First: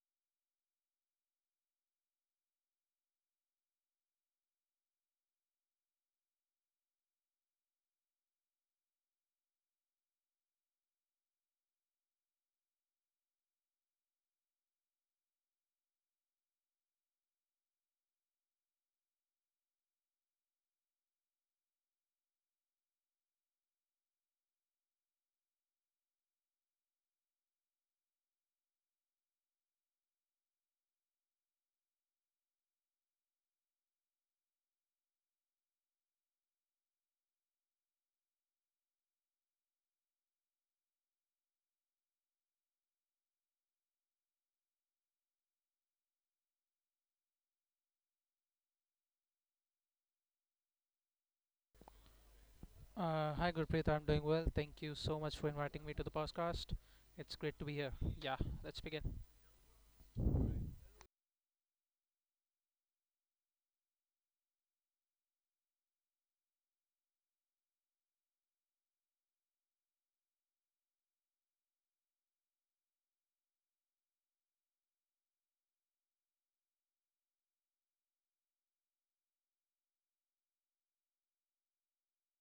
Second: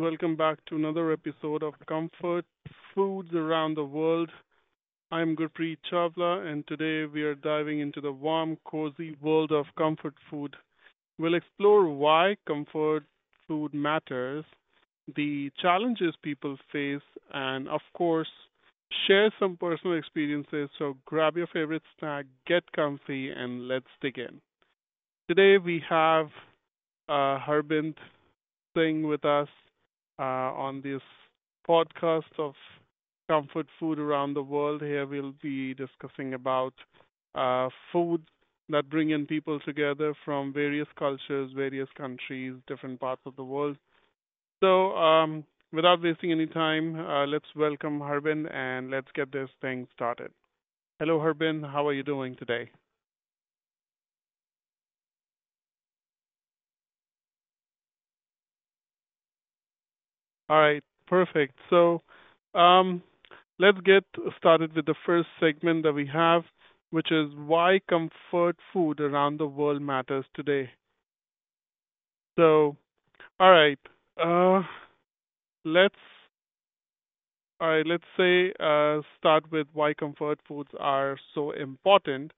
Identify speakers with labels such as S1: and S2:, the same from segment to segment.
S1: welcome back to another episode of Comfort Foods Around the World. I'm Gurpreet Chawla, and today we are diving into the warm, cozy world of comfort food. We'll explore why comfort food matters, the challenges people face, and of course, share some personal experiences. So grab your favorite snack, get comfy, and let's dig in. Today we have Harbint staying with us uh, on this podcast of comfort food around the world. Here we'll be discussing about food that bring in people together from various cultures, various countries, different parts of the world. So, um, Without wasting any time, let's welcome Harbin and let's get this thing started. Hello, Harbin. How are you doing today?
S2: Hi, Gurpreet. I'm doing well. Thank you so much for inviting me to the podcast. It's great to be here. Yeah, let's begin.
S1: All right, perfect. Um, let's get started with the first segment that we have, which is why comfort food around the world matters today. So, all right, uh, let's all right, let's say Start with why comfort foods are so important.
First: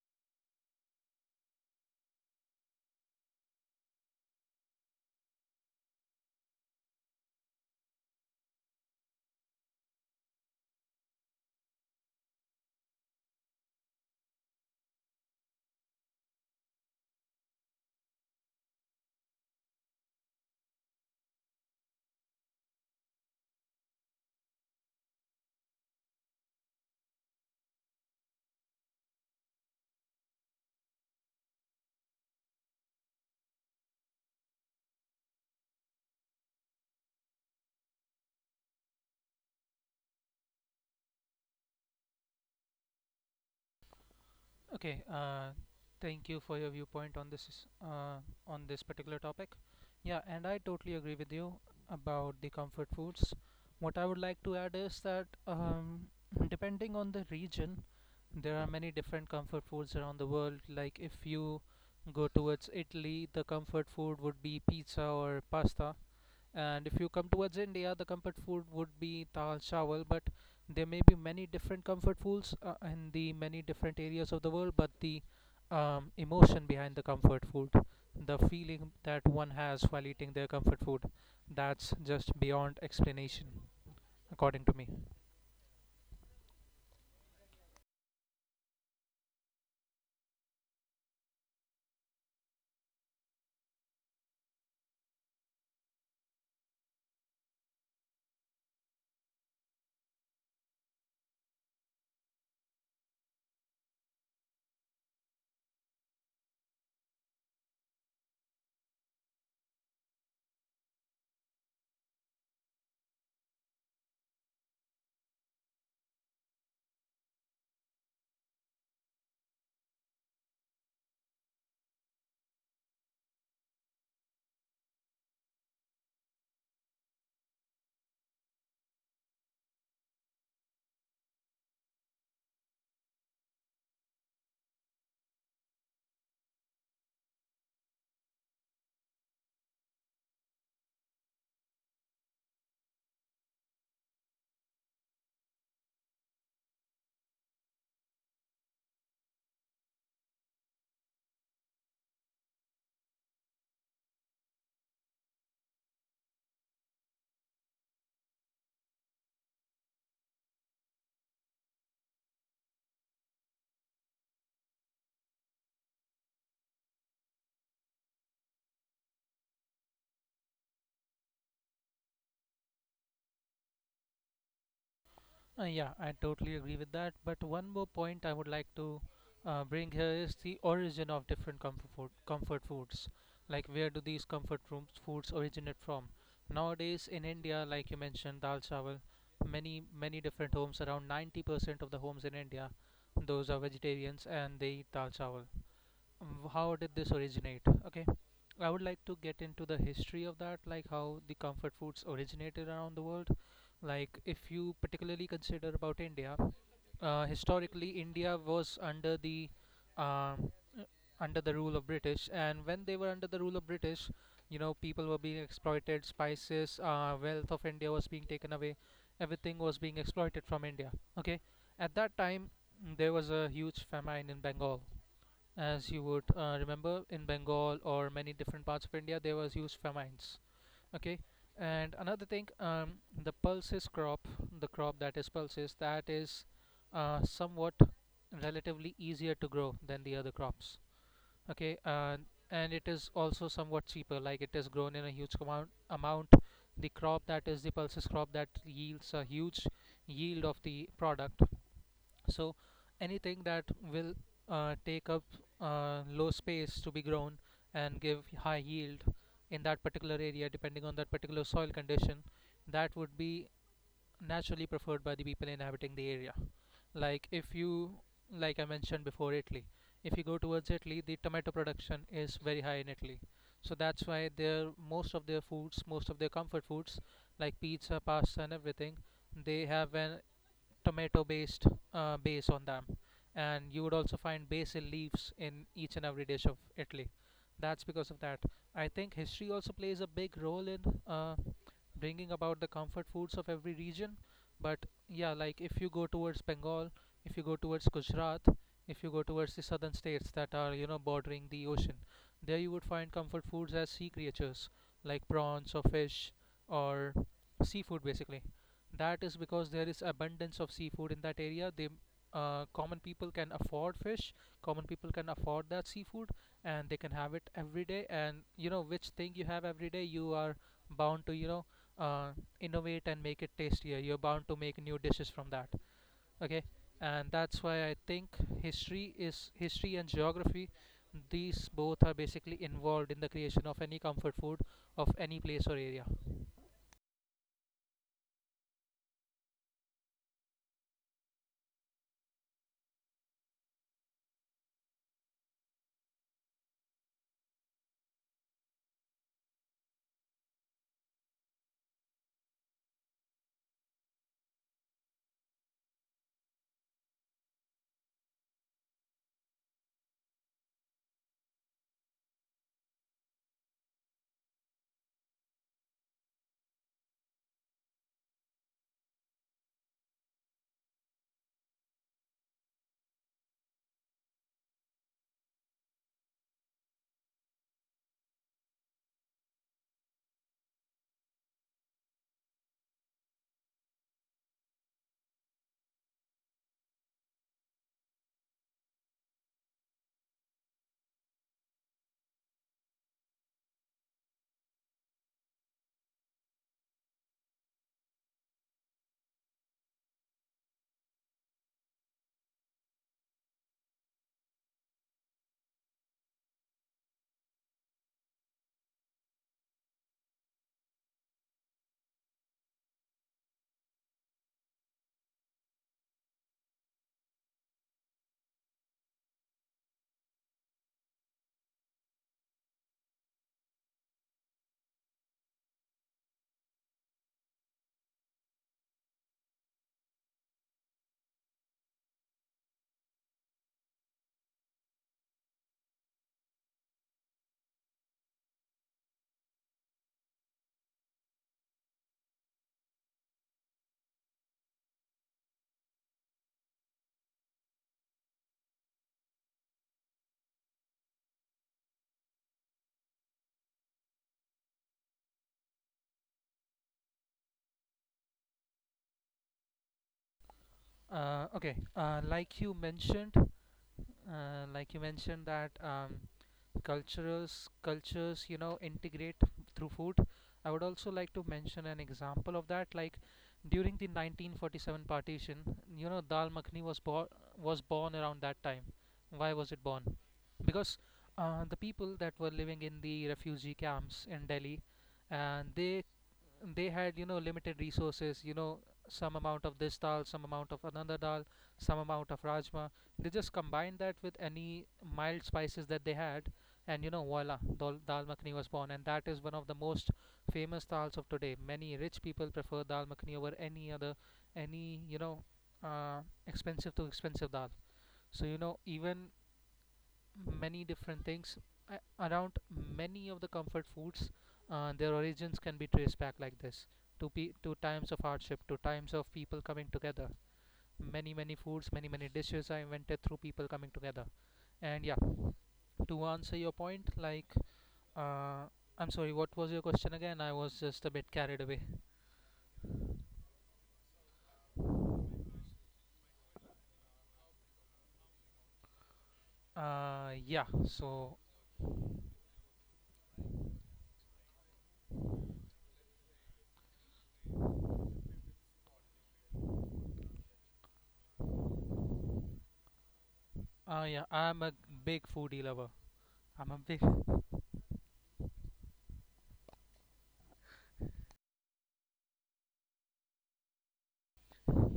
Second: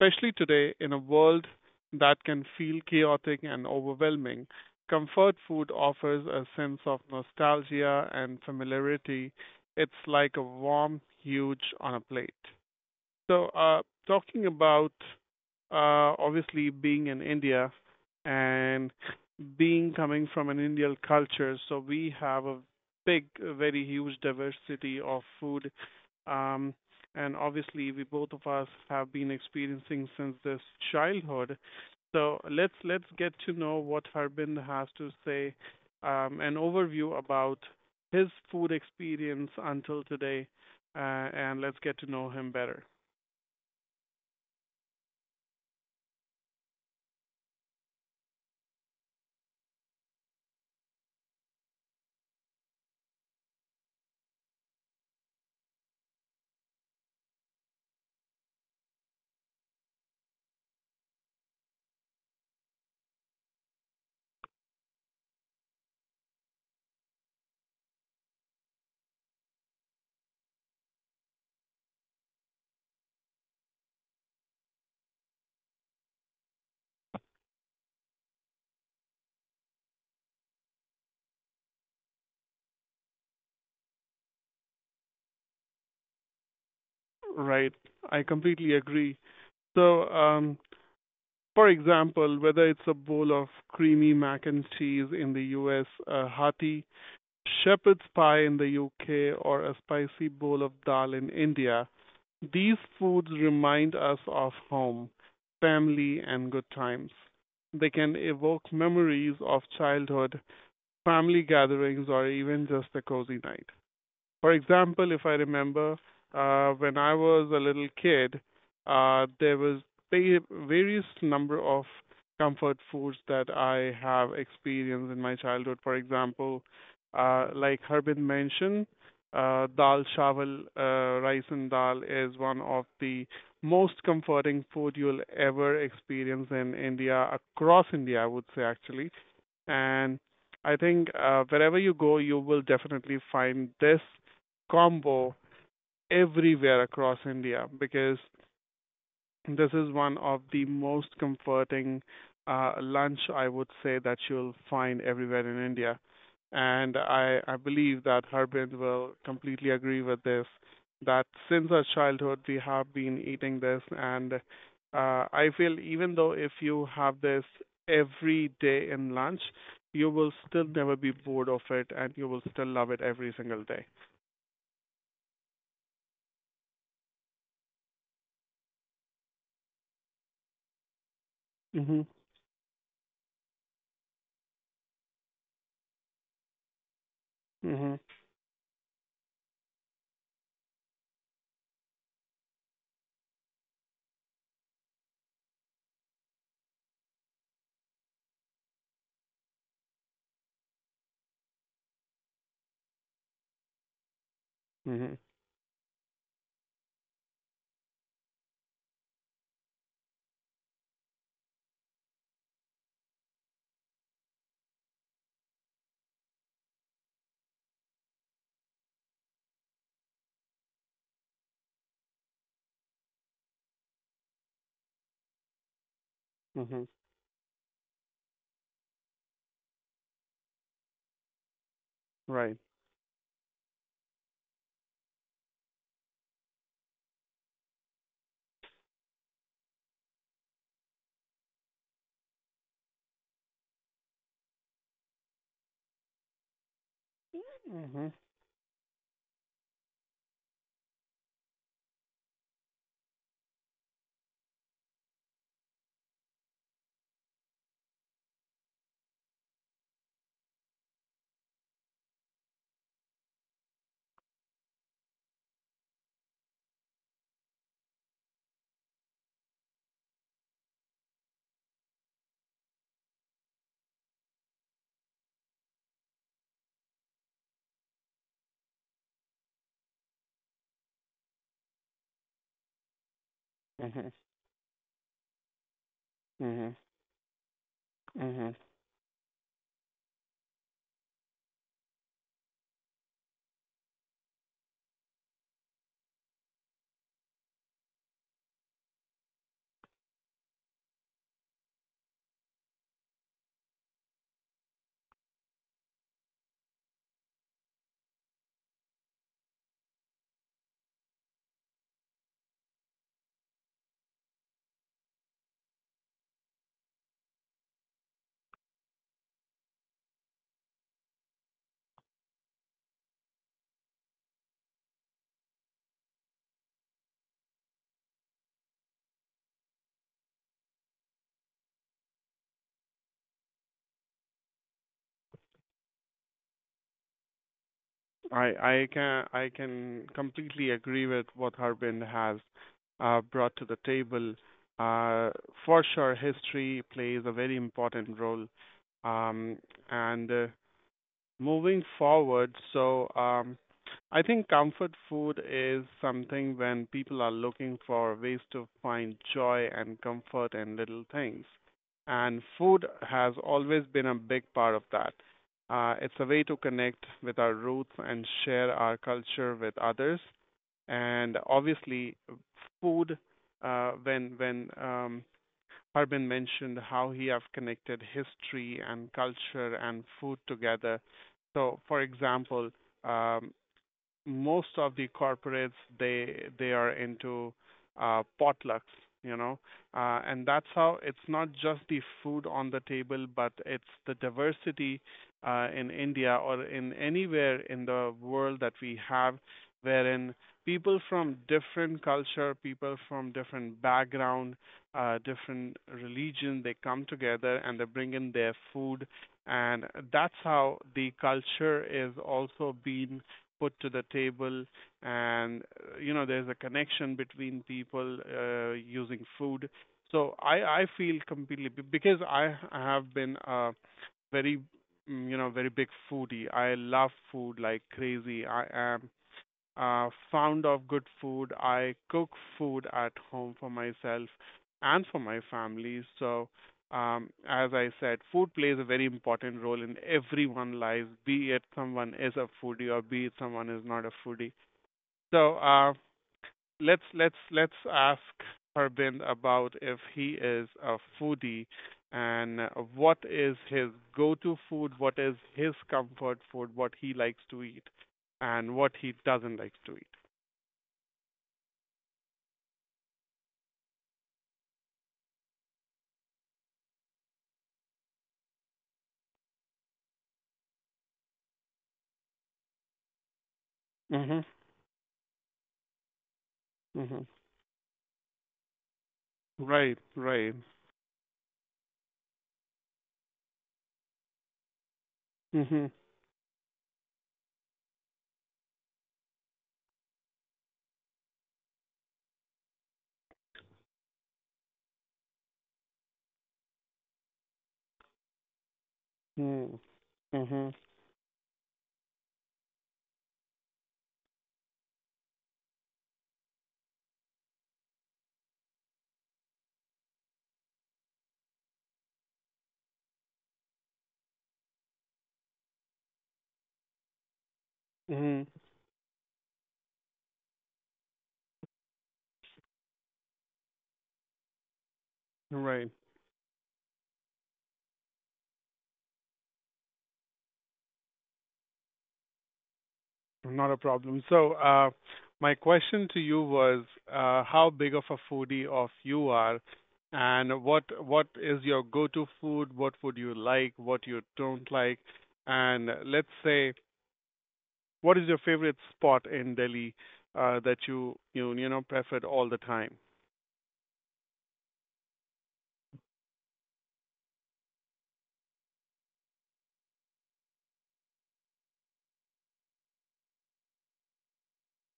S1: Especially today, in a world that can feel chaotic and overwhelming, comfort food offers a sense of nostalgia and familiarity. It's like a warm huge on a plate. So, talking about obviously being in India and being coming from an Indian culture, so we have a a very huge diversity of food. Um, and obviously, we both of us have been experiencing since this childhood. So let's get to know what Harbin has to say, an overview about his food experience until today, uh, and let's get to know him better.
S2: Okay. Thank you for your viewpoint on this particular topic. Yeah, and I totally agree with you about the comfort foods. What I would like to add is that depending on the region, there are many different comfort foods around the world. Like if you go towards Italy, the comfort food would be pizza or pasta. And if you come towards India, the comfort food would be dal chawal, but there may be many different comfort foods in the many different areas of the world. But the emotion behind the comfort food, the feeling that one has while eating their comfort food, that's just beyond explanation, according to me.
S1: Right. I completely agree. So, for example, whether it's a bowl of creamy mac and cheese in the US, a hearty shepherd's pie in the UK, or a spicy bowl of dal in India, these foods remind us of home, family, and good times. They can evoke memories of childhood, family gatherings, or even just a cozy night. For example, if I remember, when I was a little kid, uh, there was various number of comfort foods that I have experienced in my childhood. For example, like Harbin mentioned, dal chawal, rice and dal is one of the most comforting food you'll ever experience in India, across India, I would say actually. And I think wherever you go, you will definitely find this combo everywhere across India because this is one of the most comforting lunch I would say that you'll find everywhere in India. And I believe that Harbin will completely agree with this, that since our childhood we have been eating this. And I feel even though if you have this every day in lunch, you will still never be bored of it and you will still love it every single day.
S2: Yeah, I totally agree with that. But one more point I would like to bring here is the origin of different
S1: Mhm.
S2: comfort foods. Like where do these comfort rooms foods originate from? Nowadays in India,
S1: Mhm.
S2: like you mentioned, dal chawal, many different homes. Around 90% of the homes in India, those are vegetarians and they eat dal chawal. How did this originate? Okay, I would like to get into the history of that, like how the comfort foods originated around the world. Like if you
S1: Mhm.
S2: particularly consider about India, historically India was um, under the rule of British. And when they were under the rule of British, you know, people were being exploited. Spices, wealth of India was being taken away. Everything was being exploited from India. Okay, at that time, there was a huge famine in Bengal. As you would
S1: Mhm.
S2: remember, in Bengal or many different parts of India, there was huge famines. Okay, and another thing,
S1: Right.
S2: the pulses crop, the crop that is pulses, that is somewhat relatively easier to grow than the other crops. Okay, and it is also somewhat cheaper, like it is grown in a huge amount, the crop that is the
S1: Mhm.
S2: pulses crop, that yields a huge yield of the product. So anything that will take up low space to be grown and give high yield in that particular area depending on that particular soil condition, that would be naturally preferred by the people inhabiting the area. Like if you, like I mentioned before, Italy, if you go towards Italy, the tomato production is very high in Italy, so that's why their most of their foods, most of their comfort foods like pizza, pasta and everything, they have an tomato based base on them. And you would also
S1: Mhm.
S2: find basil leaves in each and every dish of
S1: Mhm.
S2: Italy. That's because of that.
S1: Mhm.
S2: I think history also plays a big role in uh, bringing about the comfort foods of every region. But yeah, like if you go towards Bengal, if you go towards Gujarat, if you go towards the southern states that are, you know, bordering the ocean, there you would find comfort foods as sea creatures, like prawns or fish, or seafood basically. That is because there is abundance of seafood in that area. They, common people can afford fish. Common people can afford that seafood, and they can have it every day. And you know, which thing you have every day, you are bound to, you know, uh, innovate and make it tastier. You're bound to make new dishes from that. Okay, and that's why I think history is history and geography. These both are basically involved in the creation of any comfort food of any place or area.
S1: I can completely agree with what Harbin has brought to the table. Uh, for sure, history plays a very important role, um, and moving forward, I think comfort food is something when people are looking for ways to find joy and comfort in little things. And food has always been a big part of that. It's a way to connect with our roots and share our culture with others. And obviously, food, when Harbin mentioned how he have connected history and culture and food together. So, for example, um, most of the corporates they are into potlucks, you know, and that's how it's not just the food on the table, but it's the diversity in India or in anywhere in the world that we have, wherein people from different culture, people from different background, different religion, they come together and they bring in their food, and that's how the culture is also being put to the table and you know there's a connection between people using food. So I feel completely because I have been a very you know very big foodie. I love food like crazy. I am fond of good food. I cook food at home for myself and for my family. So, as I said, food plays a very important role in everyone's lives, be it someone is a foodie or be it someone is not a foodie. So, let's ask Harbin about if he is a foodie and what is his go-to food, what is his comfort food, what he likes to eat, and what he doesn't like to eat.
S2: Okay, like you mentioned that um, cultures you know integrate through food. I would also like to mention an example of that. Like during the
S1: Mm-hmm.
S2: 1947 partition, you know, dal makhni was
S1: Mm-hmm.
S2: born was born around that time. Why was it
S1: Right.
S2: born?
S1: Right.
S2: Because the people that were living in the refugee camps in Delhi, and
S1: Mm-hmm.
S2: they had, you know, limited resources, you know, some amount of this dal, some amount of another dal, some amount of rajma, they just combined that with any mild spices that they had, and you know, voila, dal makhani was born. And that is one of the
S1: Mm.
S2: most
S1: Mm-hmm.
S2: famous dals of today. Many rich people prefer dal makhani over any other, any you know, uh, expensive to expensive dal. So you know, even many different things around many of the comfort foods. Their origins can be traced back like this to to times of
S1: Mm-hmm.
S2: hardship, to times of people coming together. Many foods, many dishes are invented through people coming together. And yeah,
S1: Right.
S2: to answer your point, like uh, I'm sorry, what was your question again? I was just a bit carried away.
S1: Not a problem. So, my question to you was, how big of a foodie of you are,
S2: Uh,
S1: and
S2: yeah.
S1: what
S2: So
S1: is your go-to food? What would you like? What you don't like? And let's say, what is your favorite spot in Delhi that you know preferred all the time?
S2: yeah, I'm a big foodie lover. I'm a big.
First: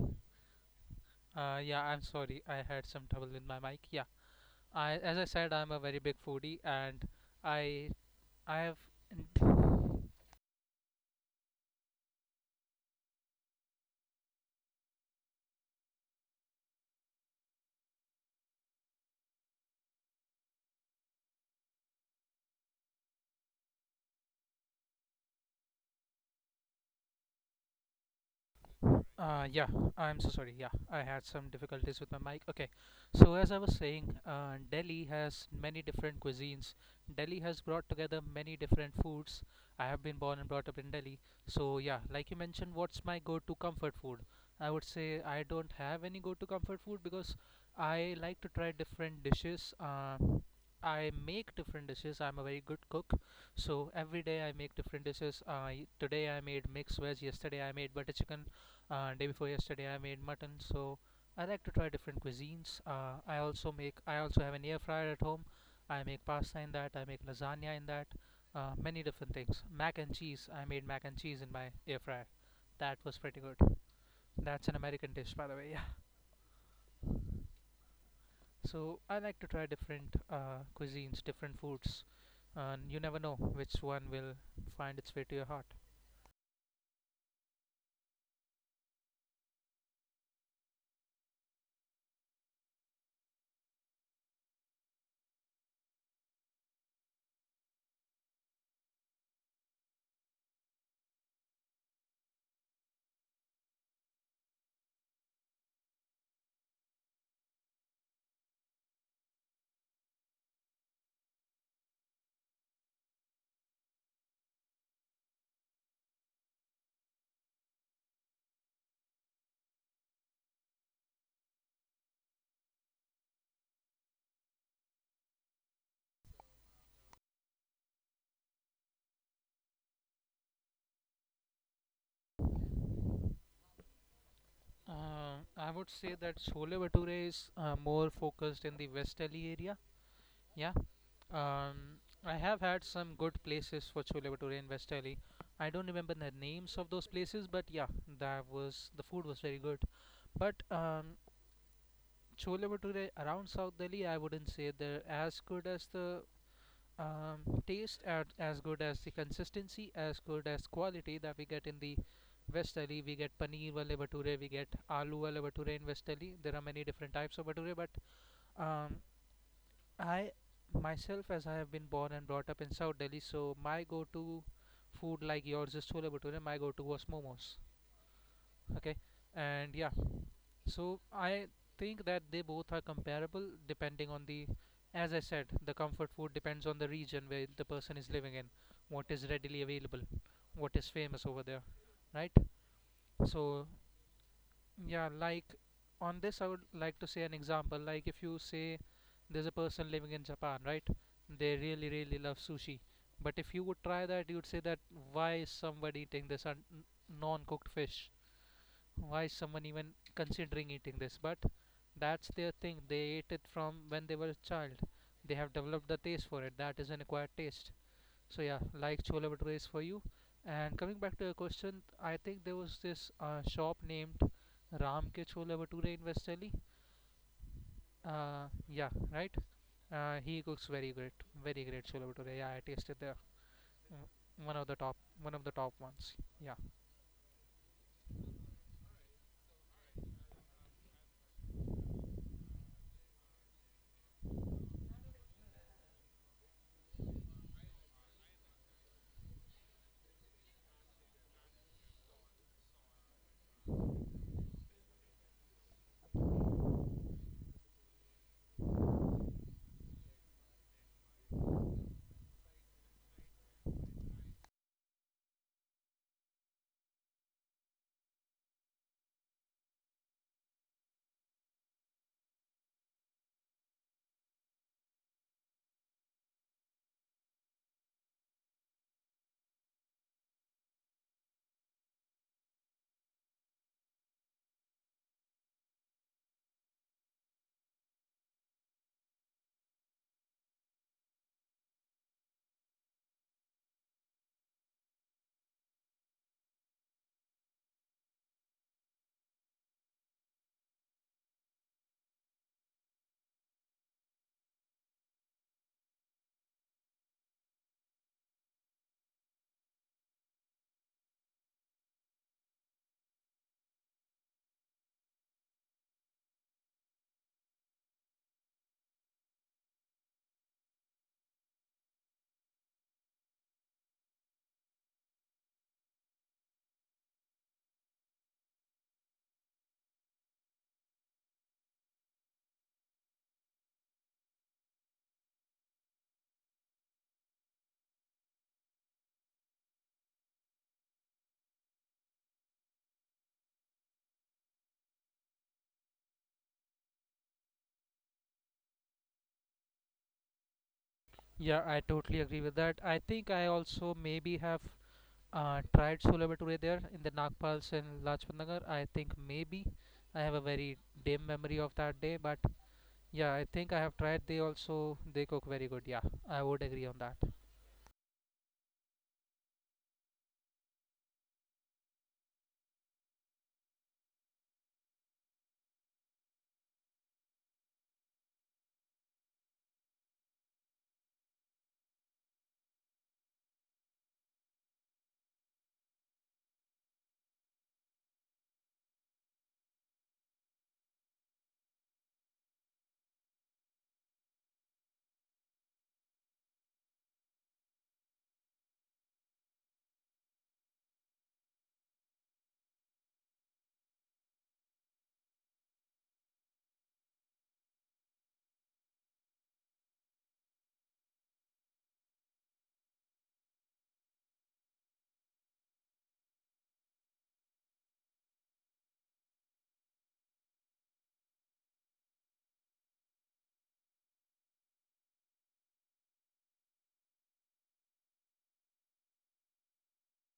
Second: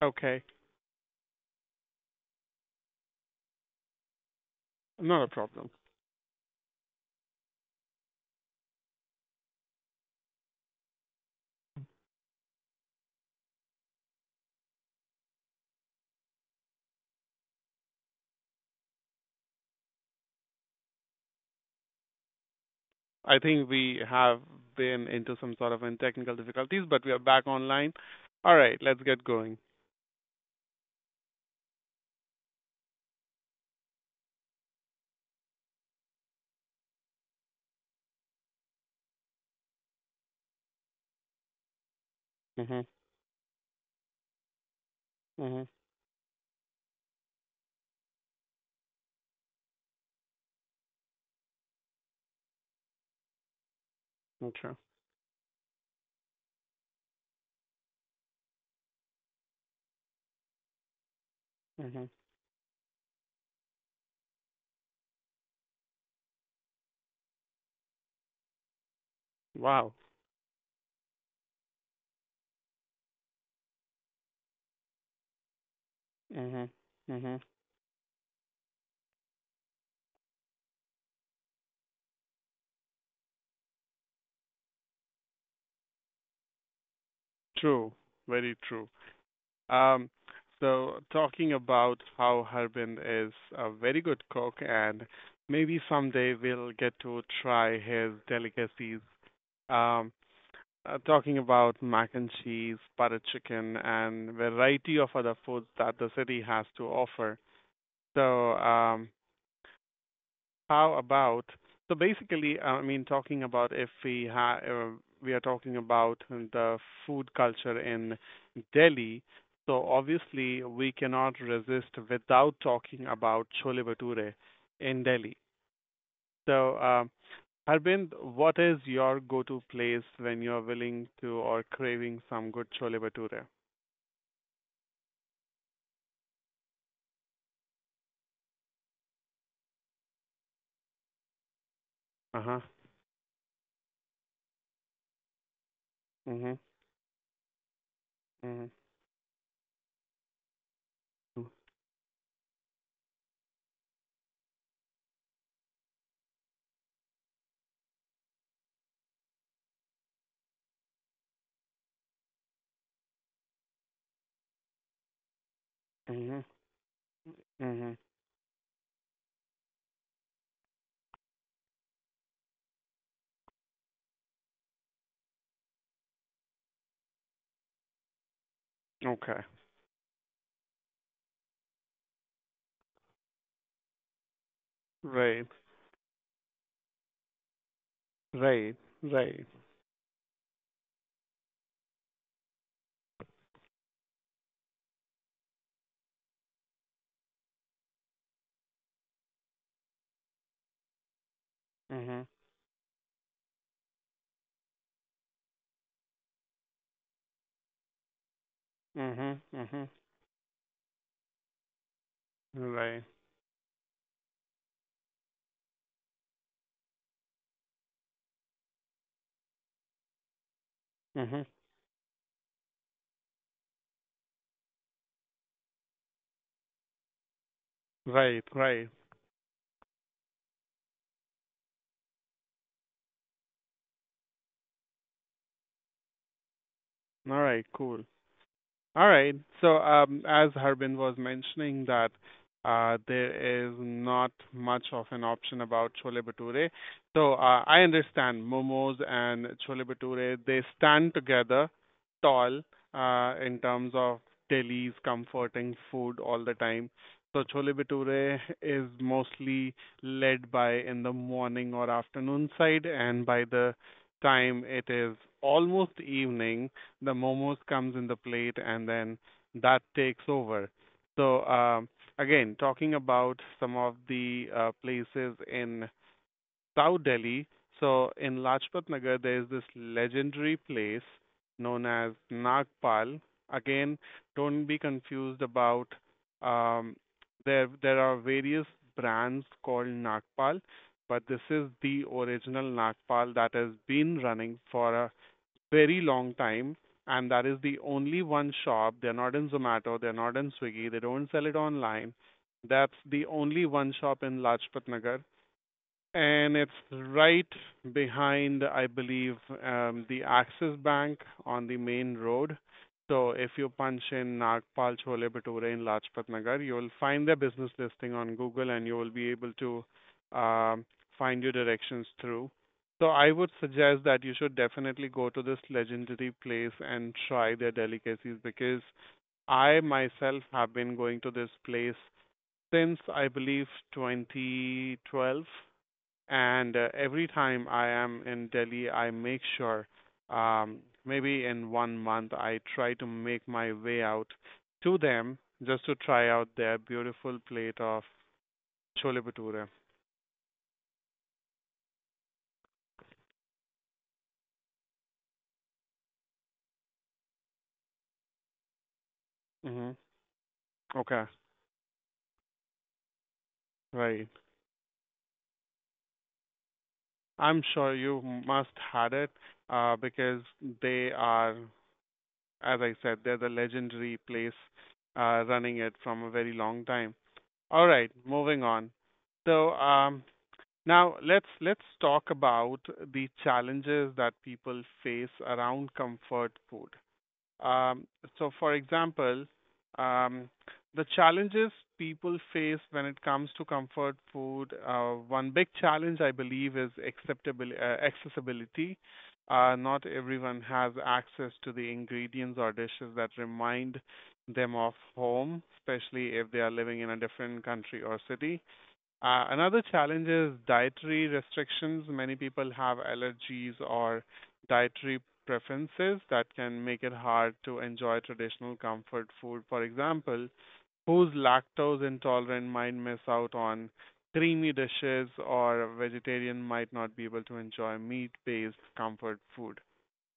S1: Okay,
S2: Yeah, I'm sorry. I had some trouble with my mic. Yeah. As
S1: not
S2: I
S1: a
S2: said,
S1: problem.
S2: I'm a very big foodie, and I I have
S1: I think we have been into some sort of in technical difficulties, but we are back online. All right, let's get going.
S2: Yeah, I'm so sorry. Yeah, I had some difficulties with my mic. Okay, so as I was saying, Delhi has many different cuisines. Delhi has brought together many different foods. I have been born and brought up in Delhi. So, yeah, like you mentioned,
S1: Mhm.
S2: what's my go to comfort food? I would say I
S1: Mhm.
S2: don't have any go to comfort food because I like to try different dishes. I make different dishes. I'm a very good cook. So every day I
S1: True.
S2: make different dishes. I Today I made mixed veg. Yesterday I made butter chicken, day before yesterday, I made mutton. So I like to try
S1: Mhm.
S2: different cuisines. I also have an air fryer at home. I make pasta in that. I make lasagna in that. Many different things.
S1: Wow.
S2: Mac and cheese. I made mac and cheese in my air fryer. That was pretty good. That's an American dish, by the way. Yeah.
S1: Mhm. Mhm.
S2: So I like to try different cuisines, different foods. And you never know which one will find its way to your heart.
S1: True. Very true. Um, so talking about how Harbin is a very good cook, and maybe someday we'll get to try his delicacies. Um, Talking about mac and cheese, butter chicken, and variety of other foods that the city has to offer. So, how about talking about if we ha we are talking about the food culture in Delhi. So obviously, we cannot resist without talking about chole bhature in Delhi. So, Harbind, what is your go-to place when you're willing to or craving some good chole bhature?
S2: I would say that chole bhature is more focused in the West Delhi area. Yeah. Um, I have had
S1: Uh-huh.
S2: some good places for chole bhature in West Delhi. I don't remember the names of those
S1: Mhm.
S2: places, but yeah, that was, the
S1: Mhm.
S2: food was very good. But
S1: Mm.
S2: chole bhature around South Delhi, I wouldn't say they're as good as the um, taste, at, as good as the consistency, as good as quality that we get in the West Delhi. We get paneer wale bhature, we get aloo wale bhature in West Delhi. There are many
S1: Mhm.
S2: different types of bhature, but
S1: Mhm.
S2: um, I myself, as I have been born and brought up in South Delhi, so my go-to food, like yours is chole bhature, my go-to was momos. Okay, and
S1: Okay.
S2: yeah, so I think that they both are comparable depending on the, as I said, the
S1: Right.
S2: comfort food depends on the region where the person is living in, what
S1: Right.
S2: is readily
S1: Right.
S2: available, what is famous over there, right? So yeah, like on this, I would like to say an example. Like if you say there's a person living in Japan, right? They really, really love
S1: Mhm.
S2: sushi. But if you would try that, you'd say that why is somebody eating this non-cooked fish? Why is
S1: Mhm.
S2: someone even
S1: Mhm.
S2: considering eating this? But that's their thing. They
S1: Right.
S2: ate it from when they were a child. They have developed the taste for it. That is an acquired taste. So yeah, like chola bhature is for you. And coming back to your
S1: Mhm.
S2: question, I think there was this shop named Ram ke chole bhature in Westerly.
S1: Right.
S2: Yeah,
S1: Right.
S2: right. He cooks very great, very great chole bhature. Yeah, I tasted the mm, one of the top, one of the top ones. Yeah,
S1: All right. Cool. All right. So, as Harbin was mentioning that there is not much of an option about chole bhature. So, I understand momos and chole bhature, they stand together tall in terms of Delhi's comforting food all the time. So, chole bhature is mostly led by in the morning or afternoon side, and by the time it is almost evening, the momos comes in the plate and then that takes over. So um, Again, talking about some of the places in South Delhi. So in Lajpat Nagar, there is this legendary place known as Nagpal. Again, don't be confused about um, there. There are various brands called Nagpal, but this is the original Nagpal that has been running for a very long time, and that is the only one shop. They're not in Zomato, they're not in Swiggy, they don't sell it online. That's the only one shop in Lajpat Nagar and it's right behind, I believe, the Axis Bank on the main road. So if you punch in Nagpal Chole Bhature in Lajpat Nagar, you will find their business listing on Google, and you will be able to um, find your directions through. So I would suggest that you should definitely go to this legendary place and try their delicacies because I myself have been going to this place since I believe 2012 and every time I am in Delhi, I make sure um, maybe in one month I try to make my way out to them just to try out their beautiful plate of chole bhature.
S2: yeah, I totally agree with that. I think I also maybe have tried chole bhature there in the Nagpals and Lajpat Nagar. I think maybe
S1: Hmm.
S2: I have a very
S1: Okay,
S2: dim memory of that day, but yeah, I think I have tried.
S1: right.
S2: They also they cook very good. Yeah, I would agree on that.
S1: I'm sure you must had it because they are, as I said, they're the legendary place running it from a very long time. All right, moving on. So, now, let's talk about the challenges that people face around comfort food. Um, so, for example, um, the challenges people face when it comes to comfort food. One big challenge, I believe, is accessibility. Not everyone has access to the ingredients or dishes that remind them of home, especially if they are living in a different country or city. Another challenge is dietary restrictions. Many people have allergies or dietary preferences that can make it hard to enjoy traditional comfort food. For example, who's lactose intolerant might miss out on creamy dishes, or a vegetarian might not be able to enjoy meat based comfort food.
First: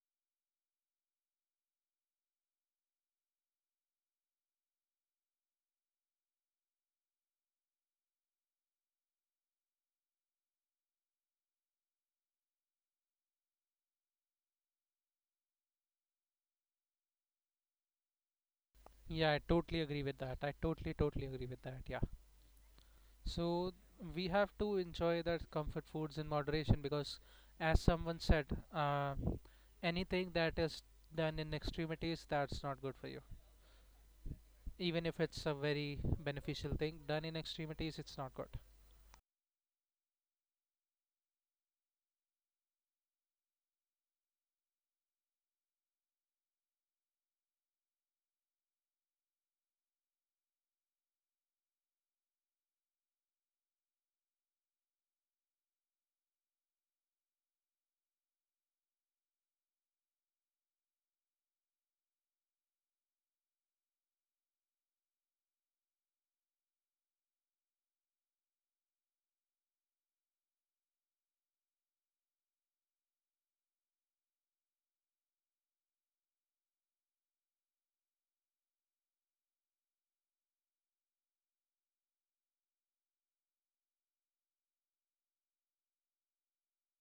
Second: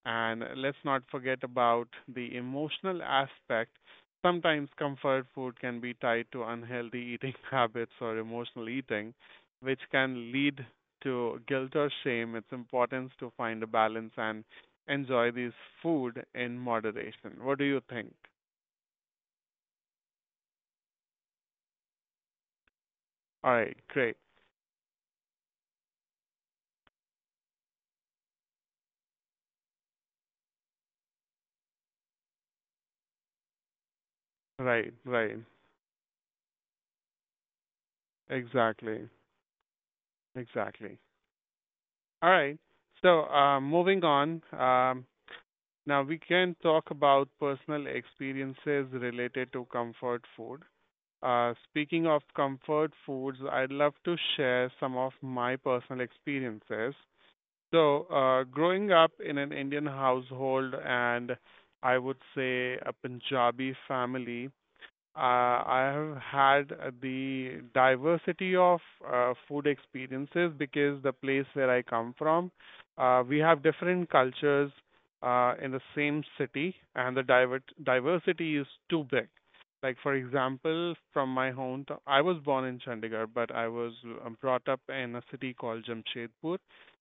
S1: And let's not forget about the emotional aspect. Sometimes comfort food can be tied to unhealthy eating habits or emotional eating, which can lead to guilt or shame. It's important to find a balance and enjoy these food in moderation. What do you think?
S2: Yeah, I totally agree with that. I totally totally agree with that. Yeah.
S1: All
S2: So
S1: right, great.
S2: we have to enjoy that comfort foods in moderation because, as someone said, uh, anything that is done in extremities, that's not good for you.
S1: Right,
S2: Even if
S1: right.
S2: it's a very beneficial thing, done in extremities, it's not good.
S1: Exactly, exactly. All right. So, moving on. Now we can talk about personal experiences related to comfort food. Speaking of comfort foods, I'd love to share some of my personal experiences. So, growing up in an Indian household and I would say a Punjabi family, uh, I have had the diversity of food experiences because the place where I come from, we have different cultures in the same city, and the diversity is too big. Like, for example, from my hometown, I was born in Chandigarh, but I was brought up in a city called Jamshedpur,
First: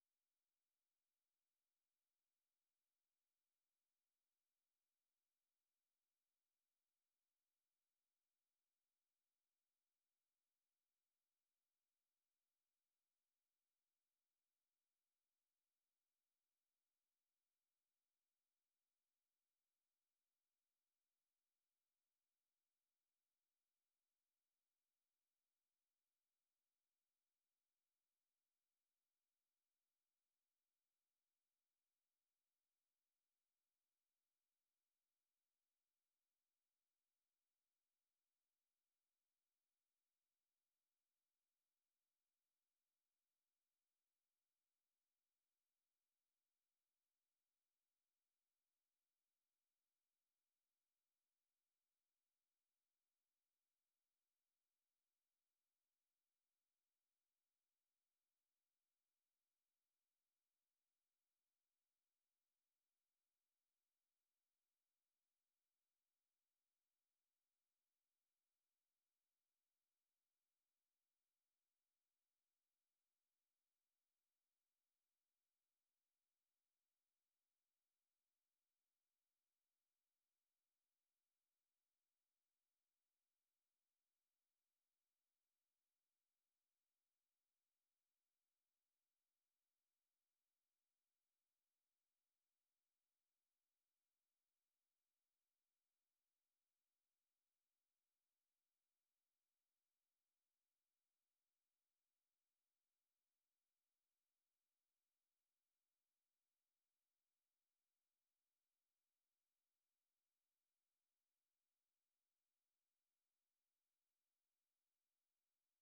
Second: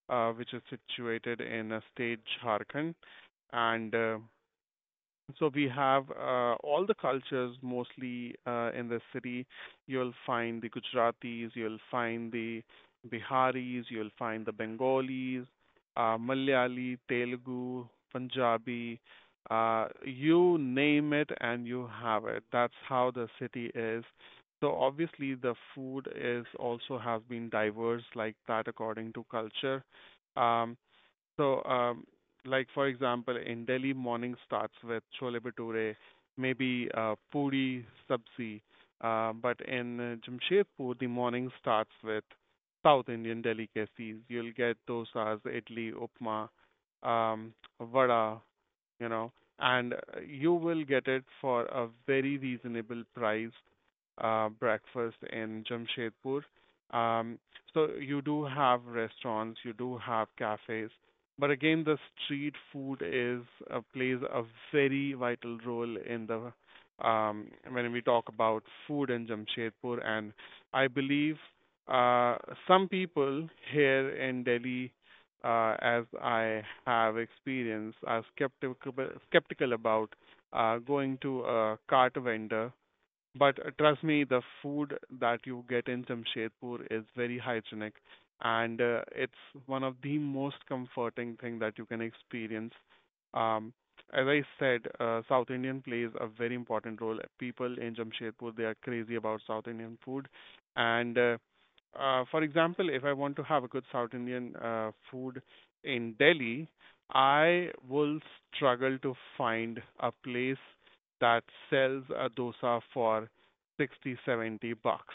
S1: which is situated in a state Jharkhand. And so we have all the cultures mostly in the city. You'll find the Gujaratis, you'll find the Biharis, you'll find the Bengalis, Malayali, Telugu, Punjabi. You name it and you have it. That's how the city is. So obviously the food is also has been diverse like that according to culture. Um, so, um, like for example, in Delhi, morning starts with chole bhature, maybe puri, sabzi. But in Jamshedpur, the morning starts with South Indian delicacies. You'll get dosas, idli, upma, um, vada, you know, and you will get it for a very reasonable price breakfast in Jamshedpur. Um, so you do have restaurants, you do have cafes, but again, the street food is plays a very vital role in the when we talk about food in Jamshedpur, and I believe uh, some people here in Delhi as I have experience, I'm skeptical about going to a cart vendor but trust me, the food that you get in Jamshedpur is very hygienic, and it's one of the most comforting thing that you can experience. Um, as I said, South Indian plays a very important role. People in Jamshedpur, they are crazy about South Indian food, and for example, if I want to have a good South Indian food in Delhi, I will struggle to find a place that sells a dosa for 60, 70 bucks.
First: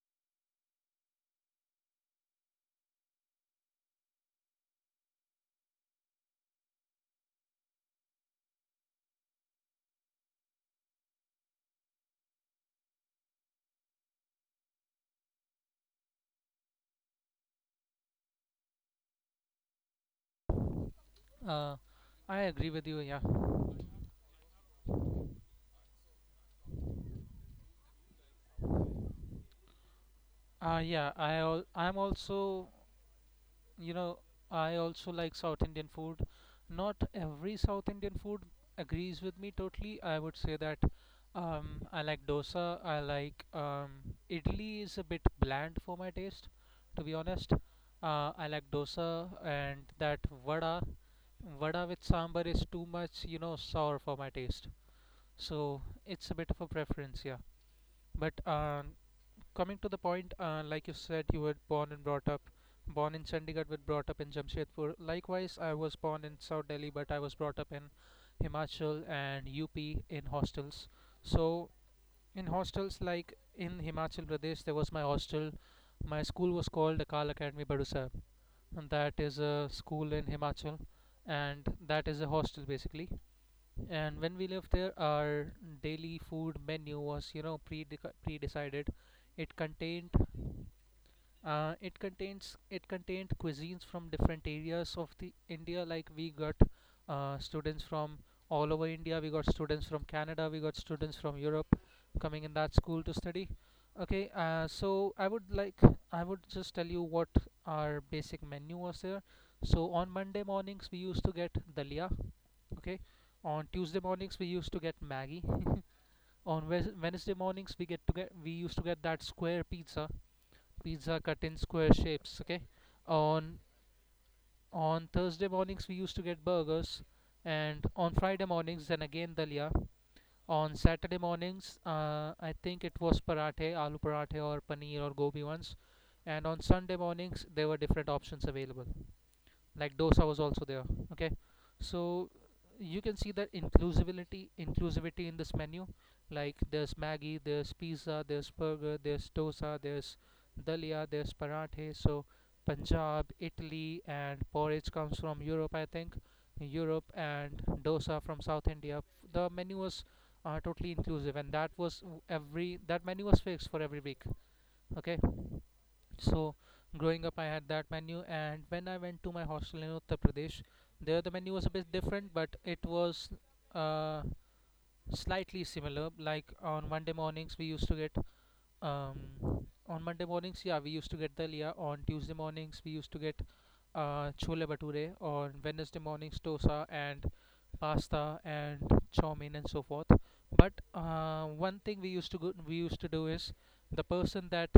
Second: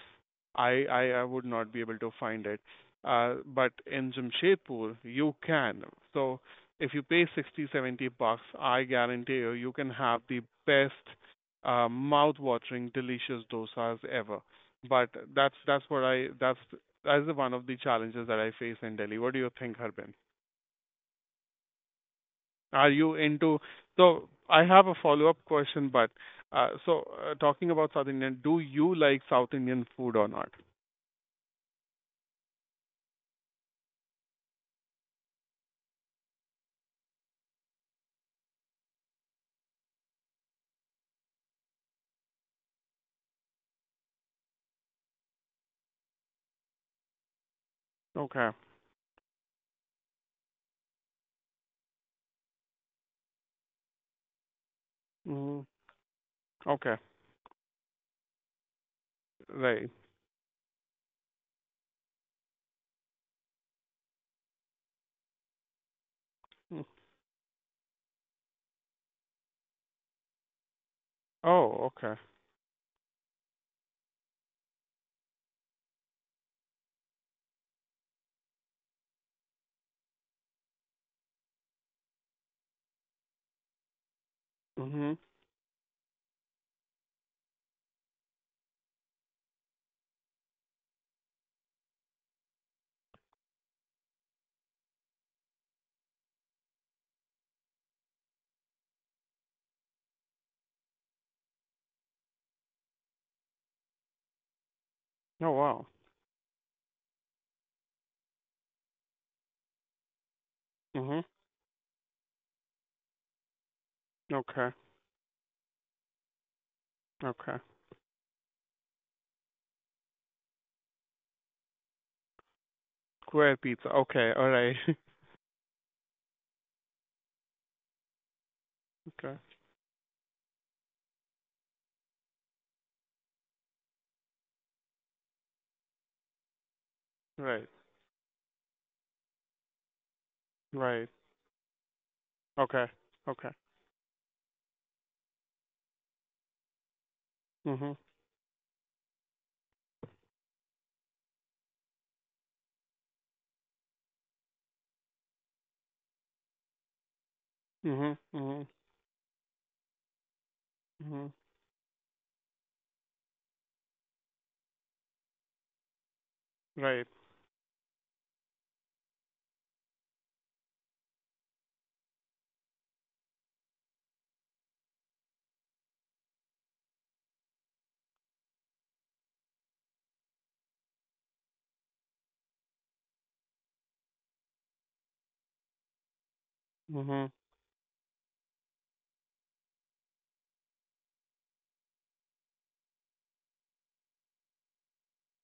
S1: I would not be able to find it. But in Jamshedpur, you can. So if you pay 60, 70 bucks, I guarantee you, you can have the best, mouth-watering, delicious dosas ever. But that's what I that's the one of the challenges that I face in Delhi. What do you think, Harbin?
S2: Uh,
S1: Are
S2: I
S1: you
S2: agree with
S1: into?
S2: you. Yeah.
S1: So I have a follow-up question, but uh, so talking about South Indian, do you like South Indian food or not?
S2: Yeah. I al- I'm also you know I also like South Indian food. Not every South Indian food agrees with me totally, I would say that. um, I like dosa. I like Idli is a bit bland for my taste, to be honest.
S1: Okay.
S2: I like dosa, and that vada vada with sambar is too much, sour for my taste.
S1: Hmm.
S2: So
S1: Okay.
S2: it's a bit of a preference, yeah, but
S1: Right.
S2: coming to the point, like you said, you were born and brought up, born in Chandigarh but brought up in Jamshedpur. Likewise, I was
S1: Mm.
S2: born in South Delhi but I was brought up in Himachal and UP in hostels.
S1: Oh, okay.
S2: So, in hostels, like in Himachal Pradesh, there was my hostel. My school was called Akal Academy Badusab, and that is a school in Himachal, and that is a hostel basically. And when we
S1: Mhm.
S2: lived there, our daily food menu was, pre decided. It contained it contains it contained cuisines from different areas of the India. Like we got students from all over India. We got students from Canada. We got students from Europe coming in that school to study. Okay,
S1: Oh,
S2: so
S1: wow.
S2: I would just tell you what our basic menu was there. So on Monday
S1: Mhm.
S2: mornings we used to get dalia. Okay, on Tuesday
S1: Okay.
S2: mornings we used to get Maggie. On
S1: Okay.
S2: Wednesday mornings we used to get that square pizza, pizza cut in square shapes, okay.
S1: Square pizza.
S2: on
S1: Okay. All right.
S2: on Thursday mornings we used to get burgers, and on Friday
S1: Okay.
S2: mornings, then again, dalia. On Saturday mornings, I think it was parathe, aloo parathe or paneer or gobi ones. And on Sunday
S1: Right.
S2: mornings there were different options available, like dosa was
S1: Right.
S2: also there, okay.
S1: Okay.
S2: So
S1: Okay.
S2: you can see that inclusivity in this menu, like there's
S1: Mhm.
S2: Maggie, there's pizza, there's burger, there's dosa, there's dalia, there's parathe. So Punjab, Italy, and porridge comes from Europe, I think, Europe,
S1: Mhm.
S2: and
S1: Mhm.
S2: dosa from South India. The menu was
S1: Mhm.
S2: totally inclusive, and that menu was fixed for every week, okay.
S1: Right.
S2: So, growing up, I had that menu, and when I went to my hostel in Uttar Pradesh, there the menu was a bit different, but it was uh, slightly similar. Like on Monday mornings, we used to get um, on Monday mornings, yeah, we used to get dalia. On Tuesday mornings, we used to get chole bhature. On Wednesday mornings,
S1: Mhm.
S2: dosa and pasta and chow mein and so forth. But one thing we used to do is, the person that,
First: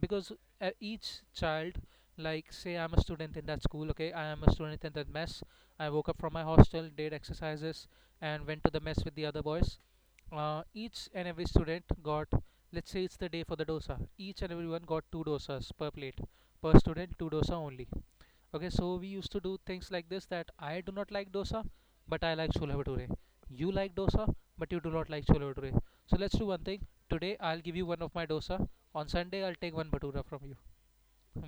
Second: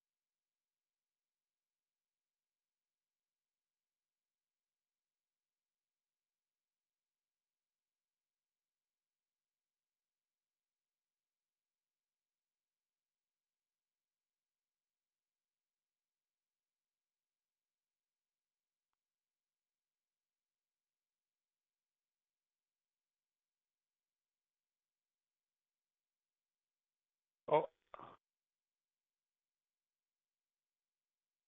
S2: because each child, like, say I'm a student in that school, okay, I am a student in that mess. I woke up from my hostel, did exercises, and went to the mess with the other boys. Each and every student got, let's say it's the day for the dosa, each and everyone got two dosas per plate. Per student, two dosa only. Okay, so we used to do things like this, that I do not like dosa, but I like chola bhature. You like dosa, but you do not like chola bhature. So let's do one thing. Today I'll
S1: Oh.
S2: give you one of my dosa. On Sunday I'll take one bhatura from you.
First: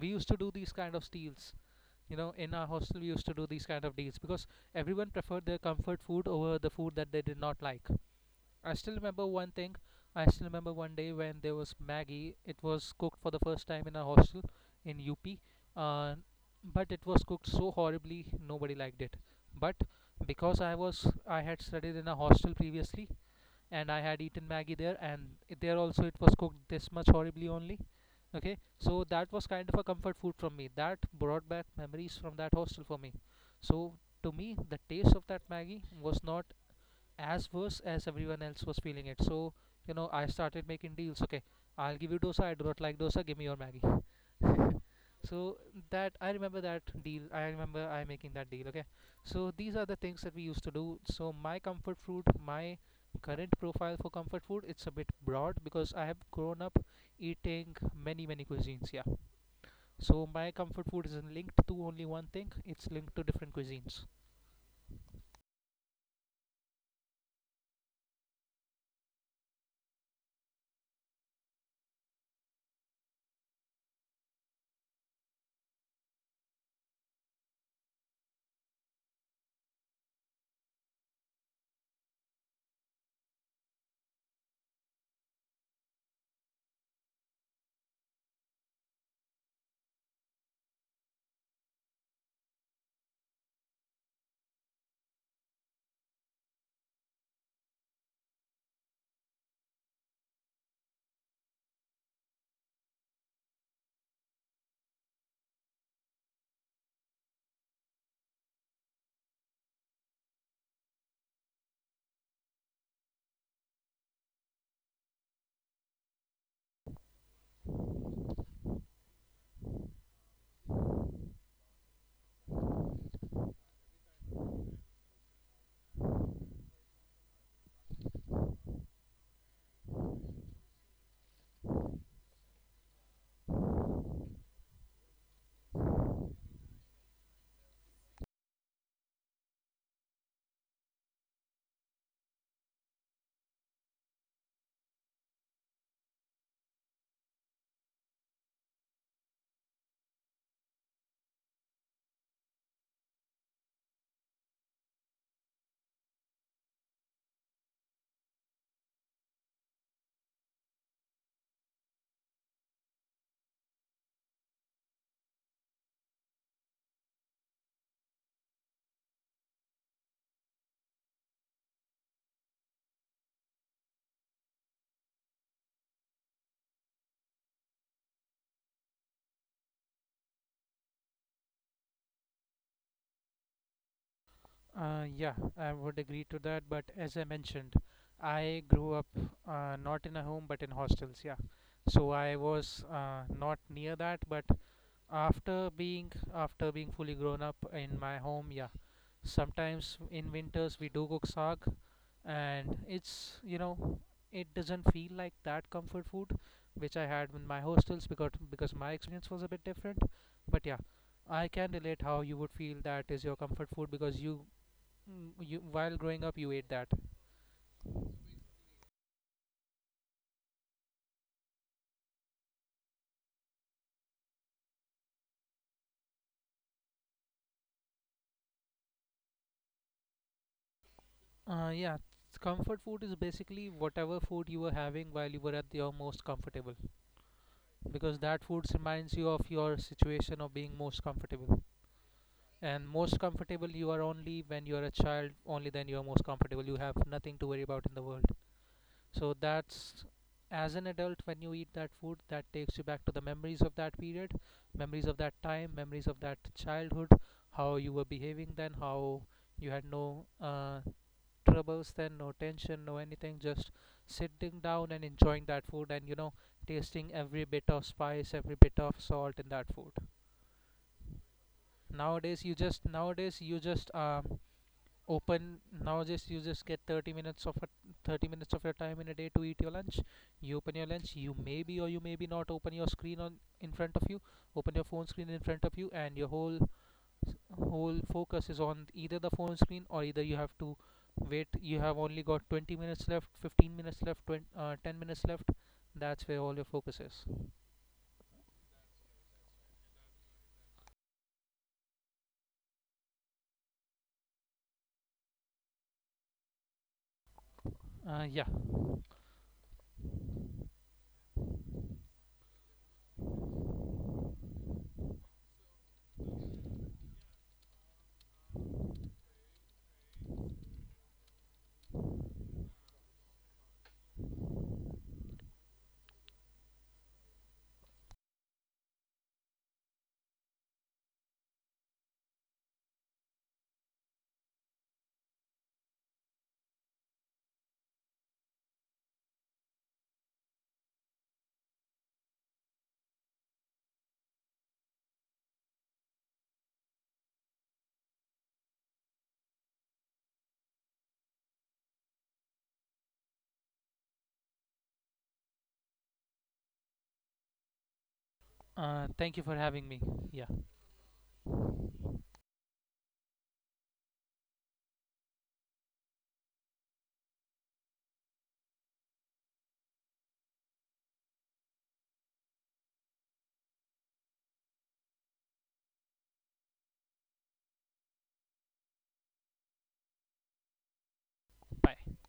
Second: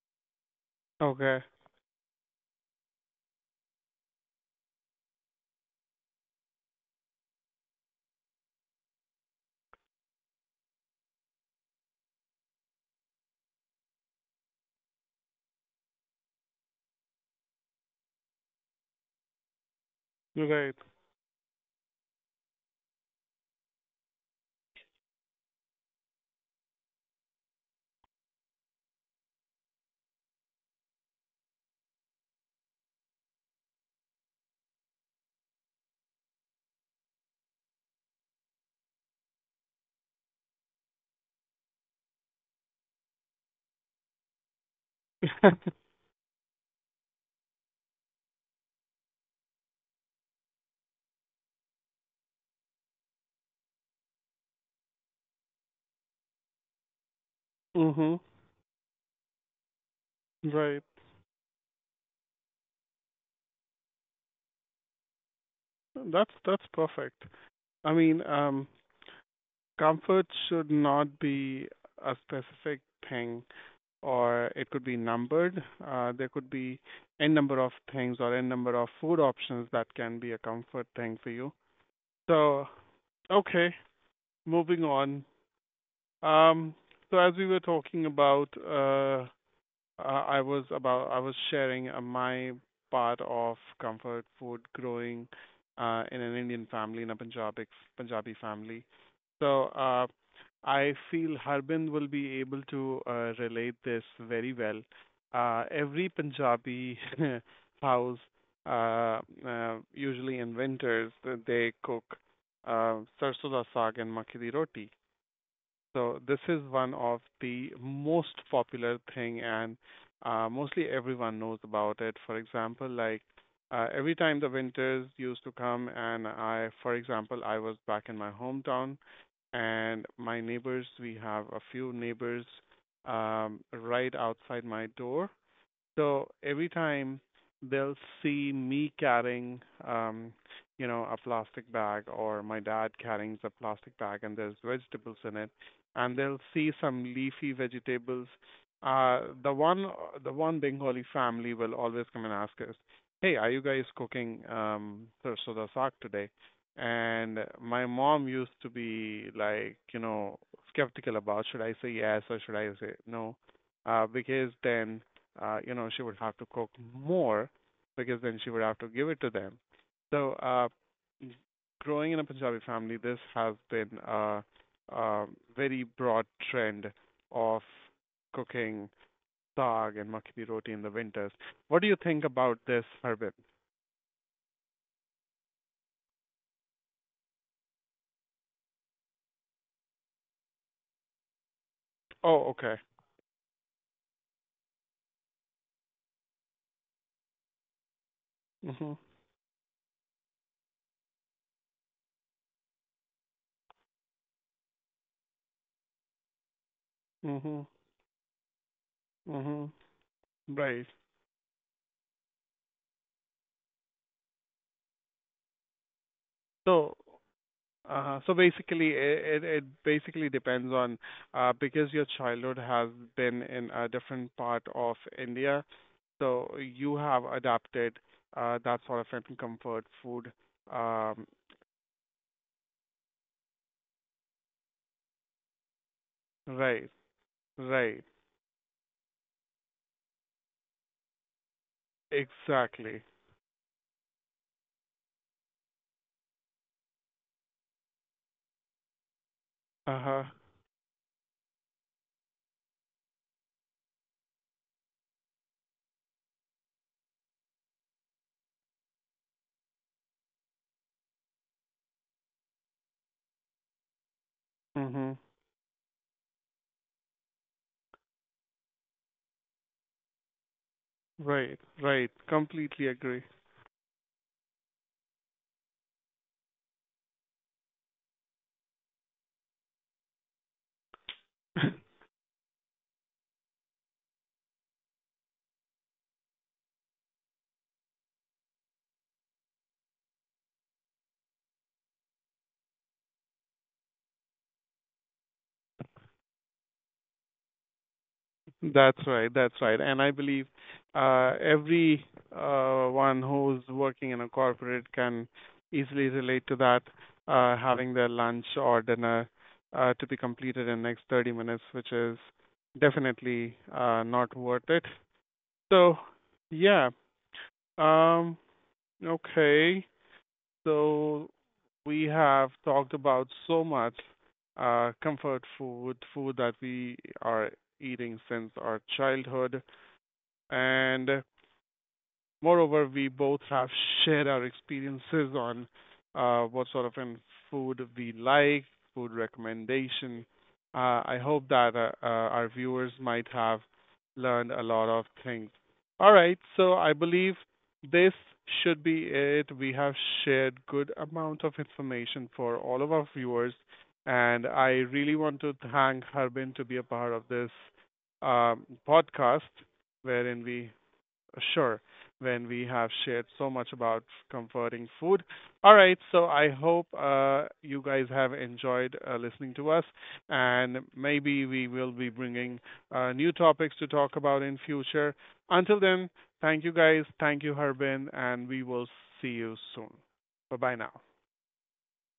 S2: We used to do these kind of
S1: Okay.
S2: deals. In our hostel we used to do these kind of deals because everyone preferred their comfort food over the food that they did not like. I still remember one thing. I still remember one day when there was Maggie. It was cooked for the first time in a hostel in UP. Uh, but it was cooked so horribly, nobody liked it. But because
S1: Right.
S2: I had studied in a hostel previously, and I had eaten Maggie there, and there also it was cooked this much horribly only. Okay, so that was kind of a comfort food from me. That brought back memories from that hostel for me. So to me, the taste of that Maggie was not as worse as everyone else was feeling it. So, I started making deals. Okay, I'll give you dosa, I do not like dosa, give me your Maggie. So that, I remember that deal. I remember I making that deal. Okay, so these are the things that we used to do. So my comfort food, my current profile for comfort food, it's a bit broad because I have grown up eating
S1: Mhm.
S2: many many cuisines. Yeah. So my
S1: Right.
S2: comfort food isn't linked to only one thing. It's linked to different cuisines.
S1: That's perfect. I mean, comfort should not be a specific thing, or it could be numbered. There could be n number of things or n number of food options that can be a comfort thing for you. So, okay, moving on. Um, so as we were talking about I was sharing my part of comfort food growing in an Indian family in a Punjabi family. So I feel Harbin will be able to relate this very well. Every Punjabi house, uh, usually in winters, they cook sarson da saag and makki di roti. So this is one of the most popular thing, and mostly everyone knows about it. For example, like every time the winters used to come, and I, for example, I was back in my hometown, and my neighbors, we have a few neighbors right outside my door, so every time they'll see me carrying, um, a plastic bag or my dad carrying a plastic bag and there's vegetables in it, and they'll see some leafy vegetables. Uh, the one, the one Bengali family will always come and ask us, "Hey, are you guys cooking sarsoda saag today?" And my mom used to be like, skeptical about should I say yes or should I say no, because then she would have to cook more because then she would have to give it to them. So, growing in a Punjabi family, this has been a very broad trend of cooking saag and makki di roti in the winters. What do you think about this, Harbin?
S2: Yeah, I would agree to that. But as I mentioned, I grew up not in a home but in hostels. Yeah, so I
S1: Oh,
S2: was
S1: okay.
S2: not near that. But after being fully grown up in my home, yeah,
S1: Mhm.
S2: sometimes in winters we do cook saag, and it's you know it doesn't feel like that comfort food which I had in my
S1: Mhm.
S2: hostels, because my experience was a bit
S1: Mhm.
S2: different. But yeah,
S1: Right.
S2: I can relate how you would feel that is your comfort food, because while growing up, you ate that.
S1: So uh-huh. So basically, it basically depends on because your childhood has been in a different part of India, so you have adapted that sort of an comfort food. Um,
S2: Yeah, comfort food is basically whatever food you were having while you were at your most comfortable,
S1: right, right,
S2: because that food reminds you of your situation of being most comfortable. And
S1: exactly.
S2: most comfortable you are only when you are a child. Only then you are most comfortable. You have nothing to worry about in the world. So that's,
S1: Uh-huh.
S2: as an adult when you eat that food, that takes you back to the memories of that period, memories of that time, memories of that childhood, how you were behaving then, how you had no troubles then, no tension, no anything, just sitting down and
S1: Mhm.
S2: enjoying that food, and tasting every bit of spice, every bit of salt in that food.
S1: Right, right.
S2: nowadays you just
S1: Completely
S2: nowadays
S1: agree.
S2: you just um open Nowadays you just get 30 minutes of 30 minutes of your time in a day to eat your lunch. You open your lunch. You maybe or you maybe not open your screen on in front of you open your phone screen in front of you, and your whole focus is on either the phone screen, or either you have to wait. You have only got 20 minutes left, 15 minutes left, 20, 10 minutes left. That's where all your focus is.
S1: That's right. That's right. And I believe every one who's working in a corporate can easily relate to that, having their
S2: Yeah.
S1: lunch or dinner to be completed in next 30 minutes, which is definitely not worth it. So, yeah. Um, okay. So we have talked about so much comfort food, food that we are eating since our childhood and moreover, we both have shared our experiences on what sort of food we like, food recommendation. I hope that our viewers might have learned a lot of things. All right, so I believe this should be it. We have shared good amount of information for all of our viewers, and I really want to thank Harbin to be a part of this
S2: Thank you
S1: podcast,
S2: for having me. Yeah.
S1: wherein we sure, when we have shared so much about comforting food. All right, so I hope you guys have enjoyed listening to us, and maybe we will be bringing new topics to talk about in future. Until then, thank you guys, thank you Harbin, and we will see you soon. Bye bye now.
S2: Bye.